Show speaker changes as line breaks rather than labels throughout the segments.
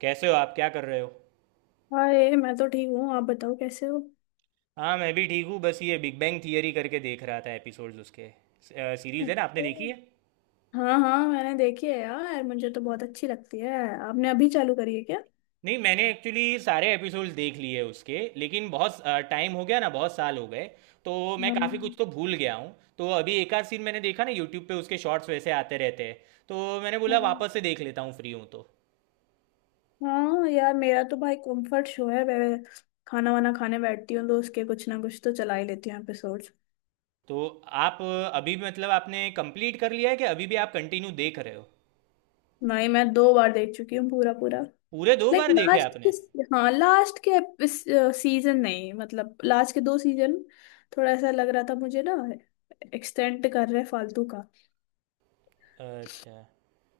कैसे हो आप? क्या कर रहे हो?
हाय, मैं तो ठीक हूँ। आप बताओ कैसे हो।
हाँ, मैं भी ठीक हूँ। बस ये बिग बैंग थियरी करके देख रहा था, एपिसोड्स उसके। सीरीज़ है ना, आपने देखी
अच्छा।
है?
हाँ हाँ, मैंने देखी है यार, मुझे तो बहुत अच्छी लगती है। आपने अभी चालू करी है क्या?
नहीं, मैंने एक्चुअली सारे एपिसोड्स देख लिए उसके, लेकिन बहुत टाइम हो गया ना, बहुत साल हो गए। तो मैं काफ़ी कुछ
हाँ।
तो भूल गया हूँ, तो अभी एक आध सीन मैंने देखा ना यूट्यूब पे, उसके शॉर्ट्स वैसे आते रहते हैं। तो मैंने बोला
हाँ।
वापस से देख लेता हूँ, फ्री हूँ तो।
हाँ यार, मेरा तो भाई कंफर्ट शो है। मैं खाना वाना खाने बैठती हूँ तो उसके कुछ ना कुछ तो चला ही लेती हूँ एपिसोड्स।
तो आप अभी, मतलब, आपने कंप्लीट कर लिया है कि अभी भी आप कंटिन्यू देख रहे हो?
नहीं, मैं दो बार देख चुकी हूँ पूरा पूरा।
पूरे दो
लाइक
बार देखे
लास्ट
आपने?
के। हाँ लास्ट के इस सीजन, नहीं मतलब लास्ट के दो सीजन थोड़ा ऐसा लग रहा था मुझे ना, एक्सटेंड कर रहे फालतू का।
अच्छा,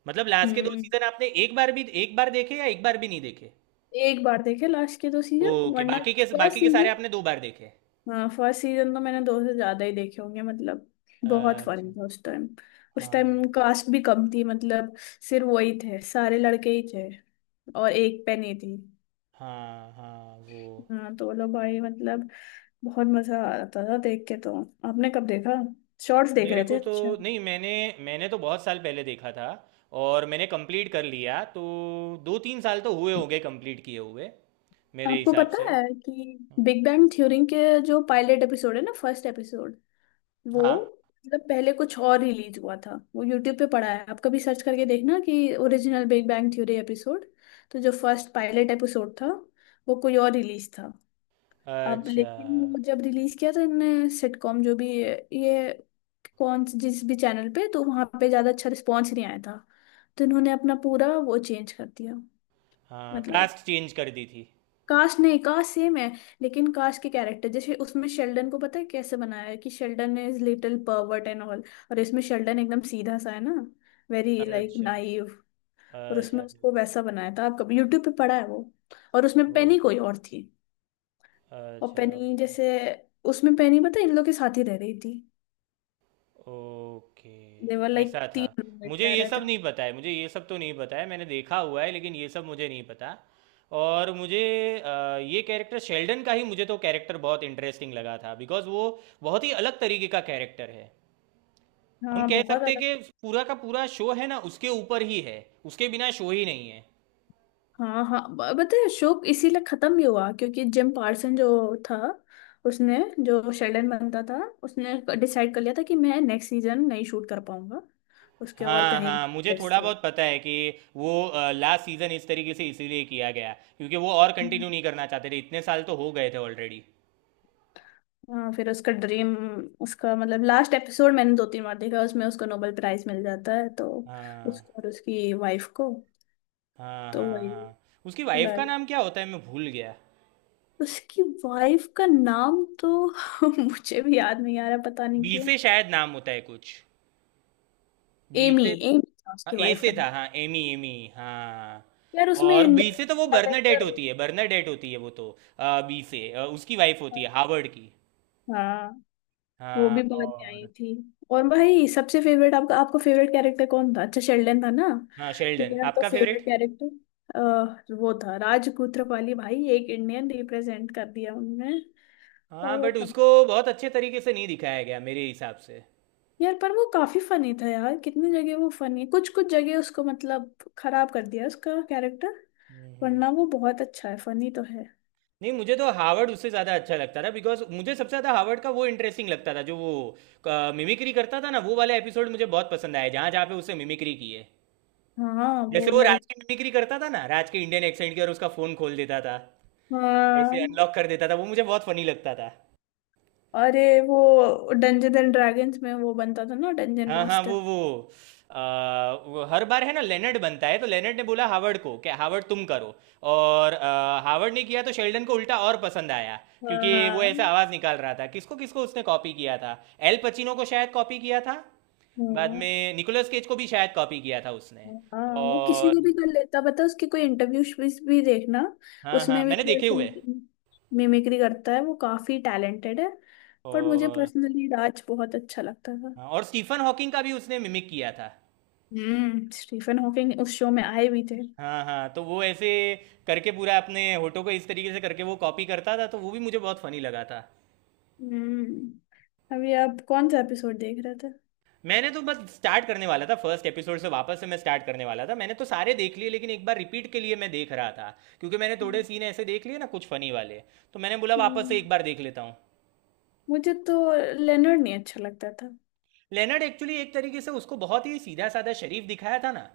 मतलब लास्ट के दो
हम्म।
सीजन आपने एक बार भी, एक बार देखे या एक बार भी नहीं देखे?
एक बार देखे लास्ट के दो सीजन,
ओके,
वरना
बाकी के
फर्स्ट
बाकी के सारे
सीजन।
आपने दो बार देखे?
हाँ फर्स्ट सीजन तो मैंने दो से ज्यादा ही देखे होंगे मतलब। बहुत
अच्छा।
फनी था उस टाइम। उस
हाँ
टाइम कास्ट भी कम थी मतलब, सिर्फ वही थे, सारे लड़के ही थे और एक पे नहीं थी।
हाँ, हाँ वो।
हाँ तो बोलो भाई मतलब, बहुत मजा आ रहा था देख के तो। आपने कब देखा? शॉर्ट्स देख
मेरे
रहे थे,
को तो,
अच्छा।
नहीं मैंने मैंने तो बहुत साल पहले देखा था, और मैंने कंप्लीट कर लिया तो 2-3 साल तो हुए होंगे कंप्लीट किए हुए, मेरे
आपको
हिसाब
पता
से।
है
हम्म।
कि बिग बैंग थ्योरी के जो पायलट एपिसोड है ना, फर्स्ट एपिसोड, वो
हाँ।
मतलब पहले कुछ और रिलीज हुआ था। वो यूट्यूब पे पड़ा है, आप कभी सर्च करके देखना कि original big bang theory episode. तो जो फर्स्ट पायलट एपिसोड था वो कोई और रिलीज था। अब
अच्छा।
लेकिन वो जब रिलीज किया तो इनने सिटकॉम, जो भी ये कौन जिस भी चैनल पे, तो वहां पे ज्यादा अच्छा रिस्पॉन्स नहीं आया था। तो इन्होंने अपना पूरा वो चेंज कर दिया।
हाँ,
मतलब
कास्ट चेंज कर दी थी।
काश नहीं, काश सेम है, लेकिन काश के कैरेक्टर जैसे उसमें, शेल्डन को पता है कैसे बनाया है कि Sheldon is little pervert and all, और इसमें शेल्डन एकदम सीधा सा है ना, वेरी लाइक
अच्छा।
नाइव। और उसमें
अच्छा,
उसको वैसा बनाया था, आप कभी यूट्यूब पे पढ़ा है वो। और उसमें पेनी
ओके।
कोई और थी। और
अच्छा,
पेनी
ओके।
जैसे, उसमें पेनी पता है इन लोग के साथ ही रह रही थी। देवर
ओके,
लाइक
ऐसा था।
तीन रूममेट
मुझे
रह
ये
रहे थे।
सब नहीं पता है, मुझे ये सब तो नहीं पता है, मैंने देखा हुआ है लेकिन ये सब मुझे नहीं पता। और मुझे ये कैरेक्टर शेल्डन का ही, मुझे तो कैरेक्टर बहुत इंटरेस्टिंग लगा था बिकॉज वो बहुत ही अलग तरीके का कैरेक्टर है। हम
हाँ
कह
बहुत
सकते हैं
अलग।
कि पूरा का पूरा शो है ना उसके ऊपर ही है, उसके बिना शो ही नहीं है।
हाँ हाँ, पता है शो इसीलिए खत्म भी हुआ क्योंकि जिम पार्सन जो था, उसने, जो शेल्डन बनता था, उसने डिसाइड कर लिया था कि मैं नेक्स्ट सीजन नहीं शूट कर पाऊंगा, उसके और
हाँ
कहीं
हाँ, मुझे
प्रोजेक्ट्स
थोड़ा
थे।
बहुत पता है कि वो लास्ट सीजन इस तरीके से इसीलिए किया गया, क्योंकि वो और कंटिन्यू नहीं करना चाहते थे, इतने साल तो हो गए थे ऑलरेडी।
हाँ फिर उसका ड्रीम, उसका मतलब लास्ट एपिसोड मैंने दो तीन बार देखा, उसमें उसको नोबेल प्राइज मिल जाता है तो,
हाँ
उसको और उसकी वाइफ को।
हाँ
तो
हाँ।
वही
हाँ, उसकी वाइफ का
like,
नाम क्या होता है? मैं भूल गया।
उसकी वाइफ का नाम तो मुझे भी याद नहीं आ रहा, पता नहीं
बी
क्यों।
से शायद नाम होता है कुछ। बी
एमी,
से।
एमी था उसकी
ए
वाइफ
से
का।
था, हाँ, एमी एमी, हाँ।
यार उसमें
और बी
इंडियन
से तो वो बर्नाडेट
कैरेक्टर।
होती है, बर्नाडेट होती है वो तो। बी से उसकी वाइफ होती है हार्वर्ड की।
हाँ वो
हाँ
भी बाद में आई
और,
थी। और भाई सबसे फेवरेट आपका, आपका फेवरेट कैरेक्टर कौन था? अच्छा, शेल्डन था ना।
हाँ, शेल्डन
मेरा तो
आपका
फेवरेट
फेवरेट।
कैरेक्टर वो था, राजकूत्रपाली भाई, एक इंडियन रिप्रेजेंट कर दिया उनने।
हाँ
और वो
बट
का,
उसको बहुत अच्छे तरीके से नहीं दिखाया गया मेरे हिसाब से।
यार पर वो काफी फनी था यार, कितनी जगह वो फनी, कुछ कुछ जगह उसको मतलब खराब कर दिया उसका कैरेक्टर,
हम्म।
वरना वो बहुत अच्छा है, फनी तो है।
नहीं, मुझे तो हावर्ड उससे ज़्यादा अच्छा लगता था, बिकॉज मुझे सबसे ज़्यादा हावर्ड का वो इंटरेस्टिंग लगता था, जो वो मिमिक्री करता था ना, वो वाला एपिसोड मुझे बहुत पसंद आया, जहाँ जहाँ पे उससे मिमिक्री की है।
हाँ
जैसे
वो
वो राज
लाइक।
की मिमिक्री करता था ना, राज के इंडियन एक्सेंट की, और उसका फ़ोन खोल देता था,
हाँ
ऐसे अनलॉक कर देता था, वो मुझे बहुत फनी लगता था।
अरे, वो डंजन एंड ड्रैगन्स में वो बनता था ना डंजन
हाँ हाँ,
मास्टर।
वो वो हर बार है ना, लेनर्ड बनता है तो लेनर्ड ने बोला हावर्ड को कि हावर्ड तुम करो, और हावर्ड ने किया तो शेल्डन को उल्टा और पसंद आया,
हाँ
क्योंकि वो ऐसा
हाँ
आवाज निकाल रहा था। किसको किसको उसने कॉपी किया था? एल पचिनो को शायद कॉपी किया था। बाद
हाँ।
में निकोलस केज को भी शायद कॉपी किया था उसने।
हाँ वो किसी
और
को भी कर लेता, बता उसके कोई इंटरव्यू भी देखना,
हाँ हाँ,
उसमें भी
मैंने
वो
देखे
ऐसे
हुए।
मिमिक्री करता है, वो काफी टैलेंटेड है। पर मुझे
और
पर्सनली राज बहुत अच्छा लगता था।
हाँ, और स्टीफन हॉकिंग का भी उसने मिमिक किया था।
हम्म। स्टीफन हॉकिंग उस शो में आए भी थे।
हाँ हाँ, तो वो ऐसे करके, पूरा अपने होठों को इस तरीके से करके वो कॉपी करता था, तो वो भी मुझे बहुत फनी लगा था।
हम्म, अभी आप कौन सा एपिसोड देख रहे थे?
मैंने तो बस स्टार्ट करने वाला था, फर्स्ट एपिसोड से वापस से मैं स्टार्ट करने वाला था। मैंने तो सारे देख लिए लेकिन एक बार रिपीट के लिए मैं देख रहा था, क्योंकि मैंने थोड़े सीन ऐसे देख लिए ना कुछ फनी वाले, तो मैंने बोला वापस से
हम्म,
एक बार देख लेता हूँ।
मुझे तो लेनर्ड नहीं अच्छा लगता था।
लेनर्ड एक्चुअली एक तरीके से उसको बहुत ही सीधा साधा शरीफ दिखाया था ना,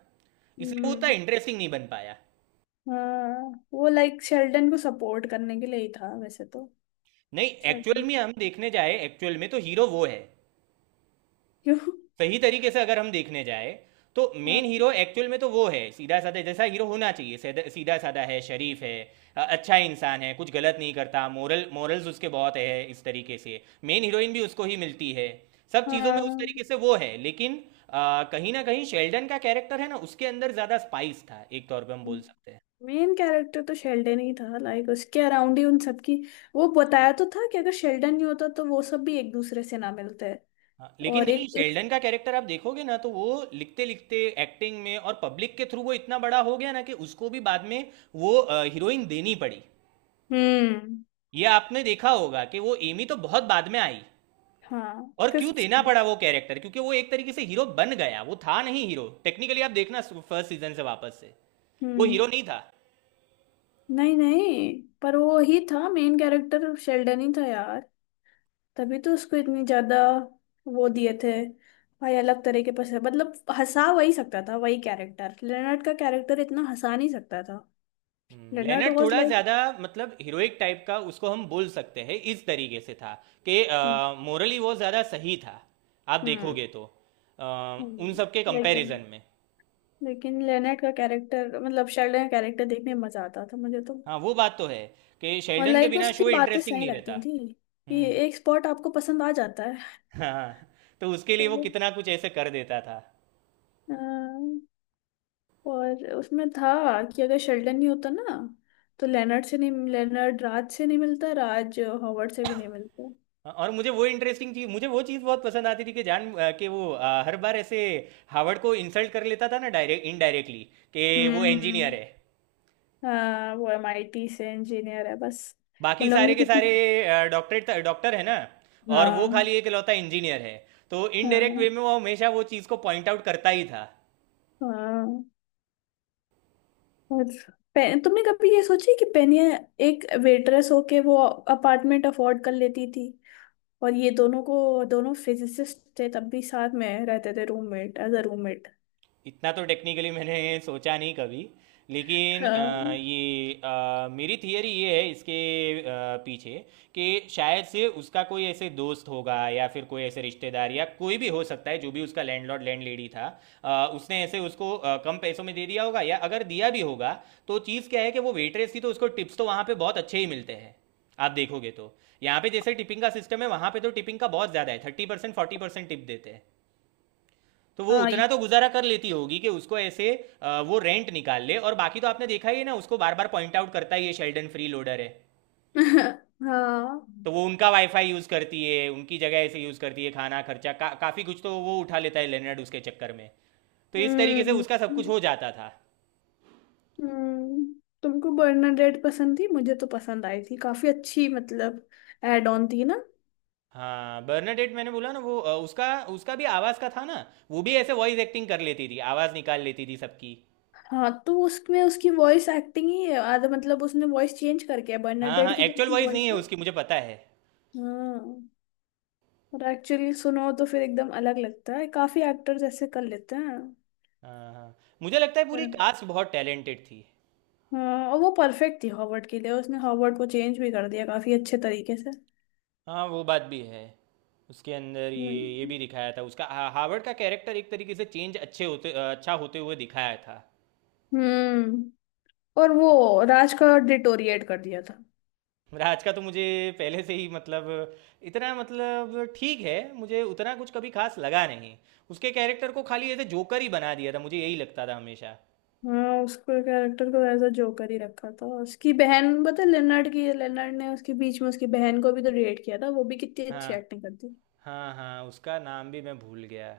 इसलिए वो उतना
हम्म।
इंटरेस्टिंग नहीं बन पाया।
हाँ वो लाइक शेल्डन को सपोर्ट करने के लिए ही था वैसे तो।
नहीं, एक्चुअल
शेल्डन।
में हम देखने जाए, एक्चुअल में तो हीरो वो है।
क्यों?
सही तरीके से अगर हम देखने जाए, तो मेन
हाँ
हीरो एक्चुअल में तो वो है, सीधा साधा जैसा हीरो होना चाहिए, सीधा- सीधा साधा है, शरीफ है, अच्छा इंसान है, कुछ गलत नहीं करता, मोरल्स उसके बहुत है, इस तरीके से, मेन हीरोइन भी उसको ही मिलती है, सब चीज़ों में उस
हाँ।
तरीके से वो है। लेकिन कहीं ना कहीं शेल्डन का कैरेक्टर है ना, उसके अंदर ज़्यादा स्पाइस था, एक तौर पे हम बोल सकते हैं।
मेन कैरेक्टर तो शेल्डन ही था, लाइक उसके अराउंड ही उन सबकी, वो बताया तो था कि अगर शेल्डन नहीं होता तो वो सब भी एक दूसरे से ना मिलते।
हाँ, लेकिन
और
नहीं,
एक,
शेल्डन का कैरेक्टर आप देखोगे ना तो वो लिखते लिखते एक्टिंग में और पब्लिक के थ्रू वो इतना बड़ा हो गया ना कि उसको भी बाद में वो हीरोइन देनी पड़ी।
हम्म।
ये आपने देखा होगा कि वो एमी तो बहुत बाद में आई।
हाँ
और क्यों
फिफ्थ।
देना पड़ा वो कैरेक्टर? क्योंकि वो एक तरीके से हीरो बन गया, वो था नहीं हीरो टेक्निकली। आप देखना फर्स्ट सीजन से वापस से, वो हीरो
हम्म।
नहीं था।
नहीं नहीं, पर वो ही था मेन कैरेक्टर, शेल्डन ही था यार। तभी तो उसको इतनी ज्यादा वो दिए थे भाई, अलग तरह के पसंद मतलब, हंसा वही सकता था, वही कैरेक्टर, लेनर्ड का कैरेक्टर इतना हंसा नहीं सकता था। लेनर्ड
लेनर्ड
वाज
थोड़ा
लाइक।
ज्यादा, मतलब हीरोइक टाइप का उसको हम बोल सकते हैं, इस तरीके से था कि
हम्म।
मोरली वो ज्यादा सही था, आप
हम्म।
देखोगे तो, अ, उन
हम्म।
सब के
लेकिन
कंपैरिजन में।
लेकिन लेनर्ड का कैरेक्टर मतलब शेल्डन का कैरेक्टर देखने में मजा आता था मुझे तो।
हाँ, वो बात तो है कि
और
शेल्डन के
लाइक
बिना शो
उसकी बातें
इंटरेस्टिंग
सही
नहीं
लगती
रहता।
थी कि
हम्म।
एक स्पॉट आपको पसंद आ जाता है।
हाँ। तो उसके लिए वो कितना कुछ ऐसे कर देता था।
तो, और उसमें था कि अगर शेल्डन नहीं होता ना, तो लेनर्ड से नहीं, लेनर्ड राज से नहीं मिलता, राज हॉवर्ड से भी नहीं मिलता।
और मुझे वो इंटरेस्टिंग चीज मुझे वो चीज़ बहुत पसंद आती थी, कि जान कि वो हर बार ऐसे हावर्ड को इंसल्ट कर लेता था ना, डायरेक्ट इनडायरेक्टली, कि वो
हम्म।
इंजीनियर है,
हाँ वो एमआईटी से इंजीनियर है बस।
बाकी
उन लोगों
सारे
ने
के
क्योंकि,
सारे डॉक्टरेट डॉक्टर है ना, और वो
हाँ।
खाली एक लौता इंजीनियर है। तो इनडायरेक्ट वे
हाँ।
में वो हमेशा वो चीज़ को पॉइंट आउट करता ही था।
हाँ। और तुमने कभी ये सोची कि पेनिया एक वेटरेस होके वो अपार्टमेंट अफोर्ड कर लेती थी, और ये दोनों को, दोनों फिजिसिस्ट थे तब भी साथ में रहते थे रूममेट एज अ रूममेट।
इतना तो टेक्निकली मैंने सोचा नहीं कभी, लेकिन
हाँ
ये मेरी थियरी ये है इसके अ, पीछे, कि शायद से उसका कोई ऐसे दोस्त होगा, या फिर कोई ऐसे रिश्तेदार, या कोई भी हो सकता है जो भी उसका लैंडलॉर्ड लैंड लेडी था, उसने ऐसे उसको कम पैसों में दे दिया होगा। या अगर दिया भी होगा, तो चीज़ क्या है कि वो वेटरेस थी तो उसको टिप्स तो वहाँ पे बहुत अच्छे ही मिलते हैं, आप देखोगे तो। यहाँ पे जैसे टिपिंग का सिस्टम है, वहाँ पे तो टिपिंग का बहुत ज़्यादा है, 30% 40% टिप देते हैं। तो वो
हाँ ये
उतना तो गुजारा कर लेती होगी कि उसको ऐसे वो रेंट निकाल ले, और बाकी तो आपने देखा ही है ना, उसको बार बार पॉइंट आउट करता ही है ये, शेल्डन फ्री लोडर है।
हाँ।
तो वो उनका वाईफाई यूज़ करती है, उनकी जगह ऐसे यूज़ करती है, खाना खर्चा का काफ़ी कुछ तो वो उठा लेता है, लेनर्ड उसके चक्कर में। तो इस तरीके से
हम्म।
उसका सब कुछ हो जाता था।
हम्म। तुमको बर्नाडेट पसंद थी? मुझे तो पसंद आई थी, काफी अच्छी, मतलब एड ऑन थी ना।
हाँ, बर्नाडेट, मैंने बोला ना वो उसका उसका भी आवाज़ का था ना, वो भी ऐसे वॉइस एक्टिंग कर लेती थी, आवाज़ निकाल लेती थी सबकी।
हाँ तो उसमें उसकी वॉइस एक्टिंग ही आधा मतलब, उसने वॉइस चेंज करके है,
हाँ हाँ,
बर्नाडेट की जो
एक्चुअल
उसकी
वॉइस नहीं
वॉइस
है
है।
उसकी, मुझे पता है।
हाँ और एक्चुअली सुनो तो फिर एकदम अलग लगता है, काफी एक्टर्स ऐसे कर लेते हैं।
हाँ। हाँ, मुझे लगता है पूरी
पर
कास्ट बहुत टैलेंटेड थी।
हाँ, और वो परफेक्ट थी हॉवर्ड के लिए, उसने हॉवर्ड को चेंज भी कर दिया काफी अच्छे तरीके से।
हाँ, वो बात भी है, उसके अंदर ये
हम्म।
भी दिखाया था, उसका हावर्ड का कैरेक्टर एक तरीके से चेंज, अच्छा होते हुए दिखाया था।
हम्म। और वो राज का डिटोरिएट कर दिया था।
राज का तो मुझे पहले से ही, मतलब, इतना, मतलब ठीक है, मुझे उतना कुछ कभी खास लगा नहीं, उसके कैरेक्टर को खाली ऐसे जोकर ही बना दिया था, मुझे यही लगता था हमेशा।
हाँ उसको, कैरेक्टर को ऐसा जोकर ही रखा था। उसकी बहन पता है, लेनर्ड की, लेनर्ड ने उसके बीच में उसकी बहन को भी तो रेट किया था, वो भी कितनी अच्छी
हाँ
एक्टिंग करती है।
हाँ हाँ, उसका नाम भी मैं भूल गया।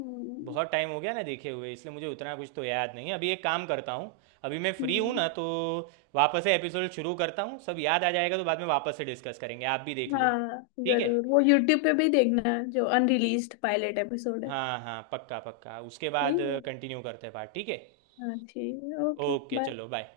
हम्म।
बहुत टाइम हो गया ना देखे हुए, इसलिए मुझे उतना कुछ तो याद नहीं है। अभी एक काम करता हूँ, अभी मैं फ्री हूँ
हम्म।
ना तो वापस से एपिसोड शुरू करता हूँ, सब याद आ जाएगा, तो बाद में वापस से डिस्कस करेंगे, आप भी देख लो।
हाँ
ठीक है।
जरूर, वो यूट्यूब पे भी देखना जो अनरिलीज्ड पायलट एपिसोड है।
हाँ हाँ, पक्का पक्का, उसके बाद
ठीक है।
कंटिन्यू करते हैं बात। ठीक है।
हाँ ठीक है, ओके
ओके,
बाय।
चलो बाय।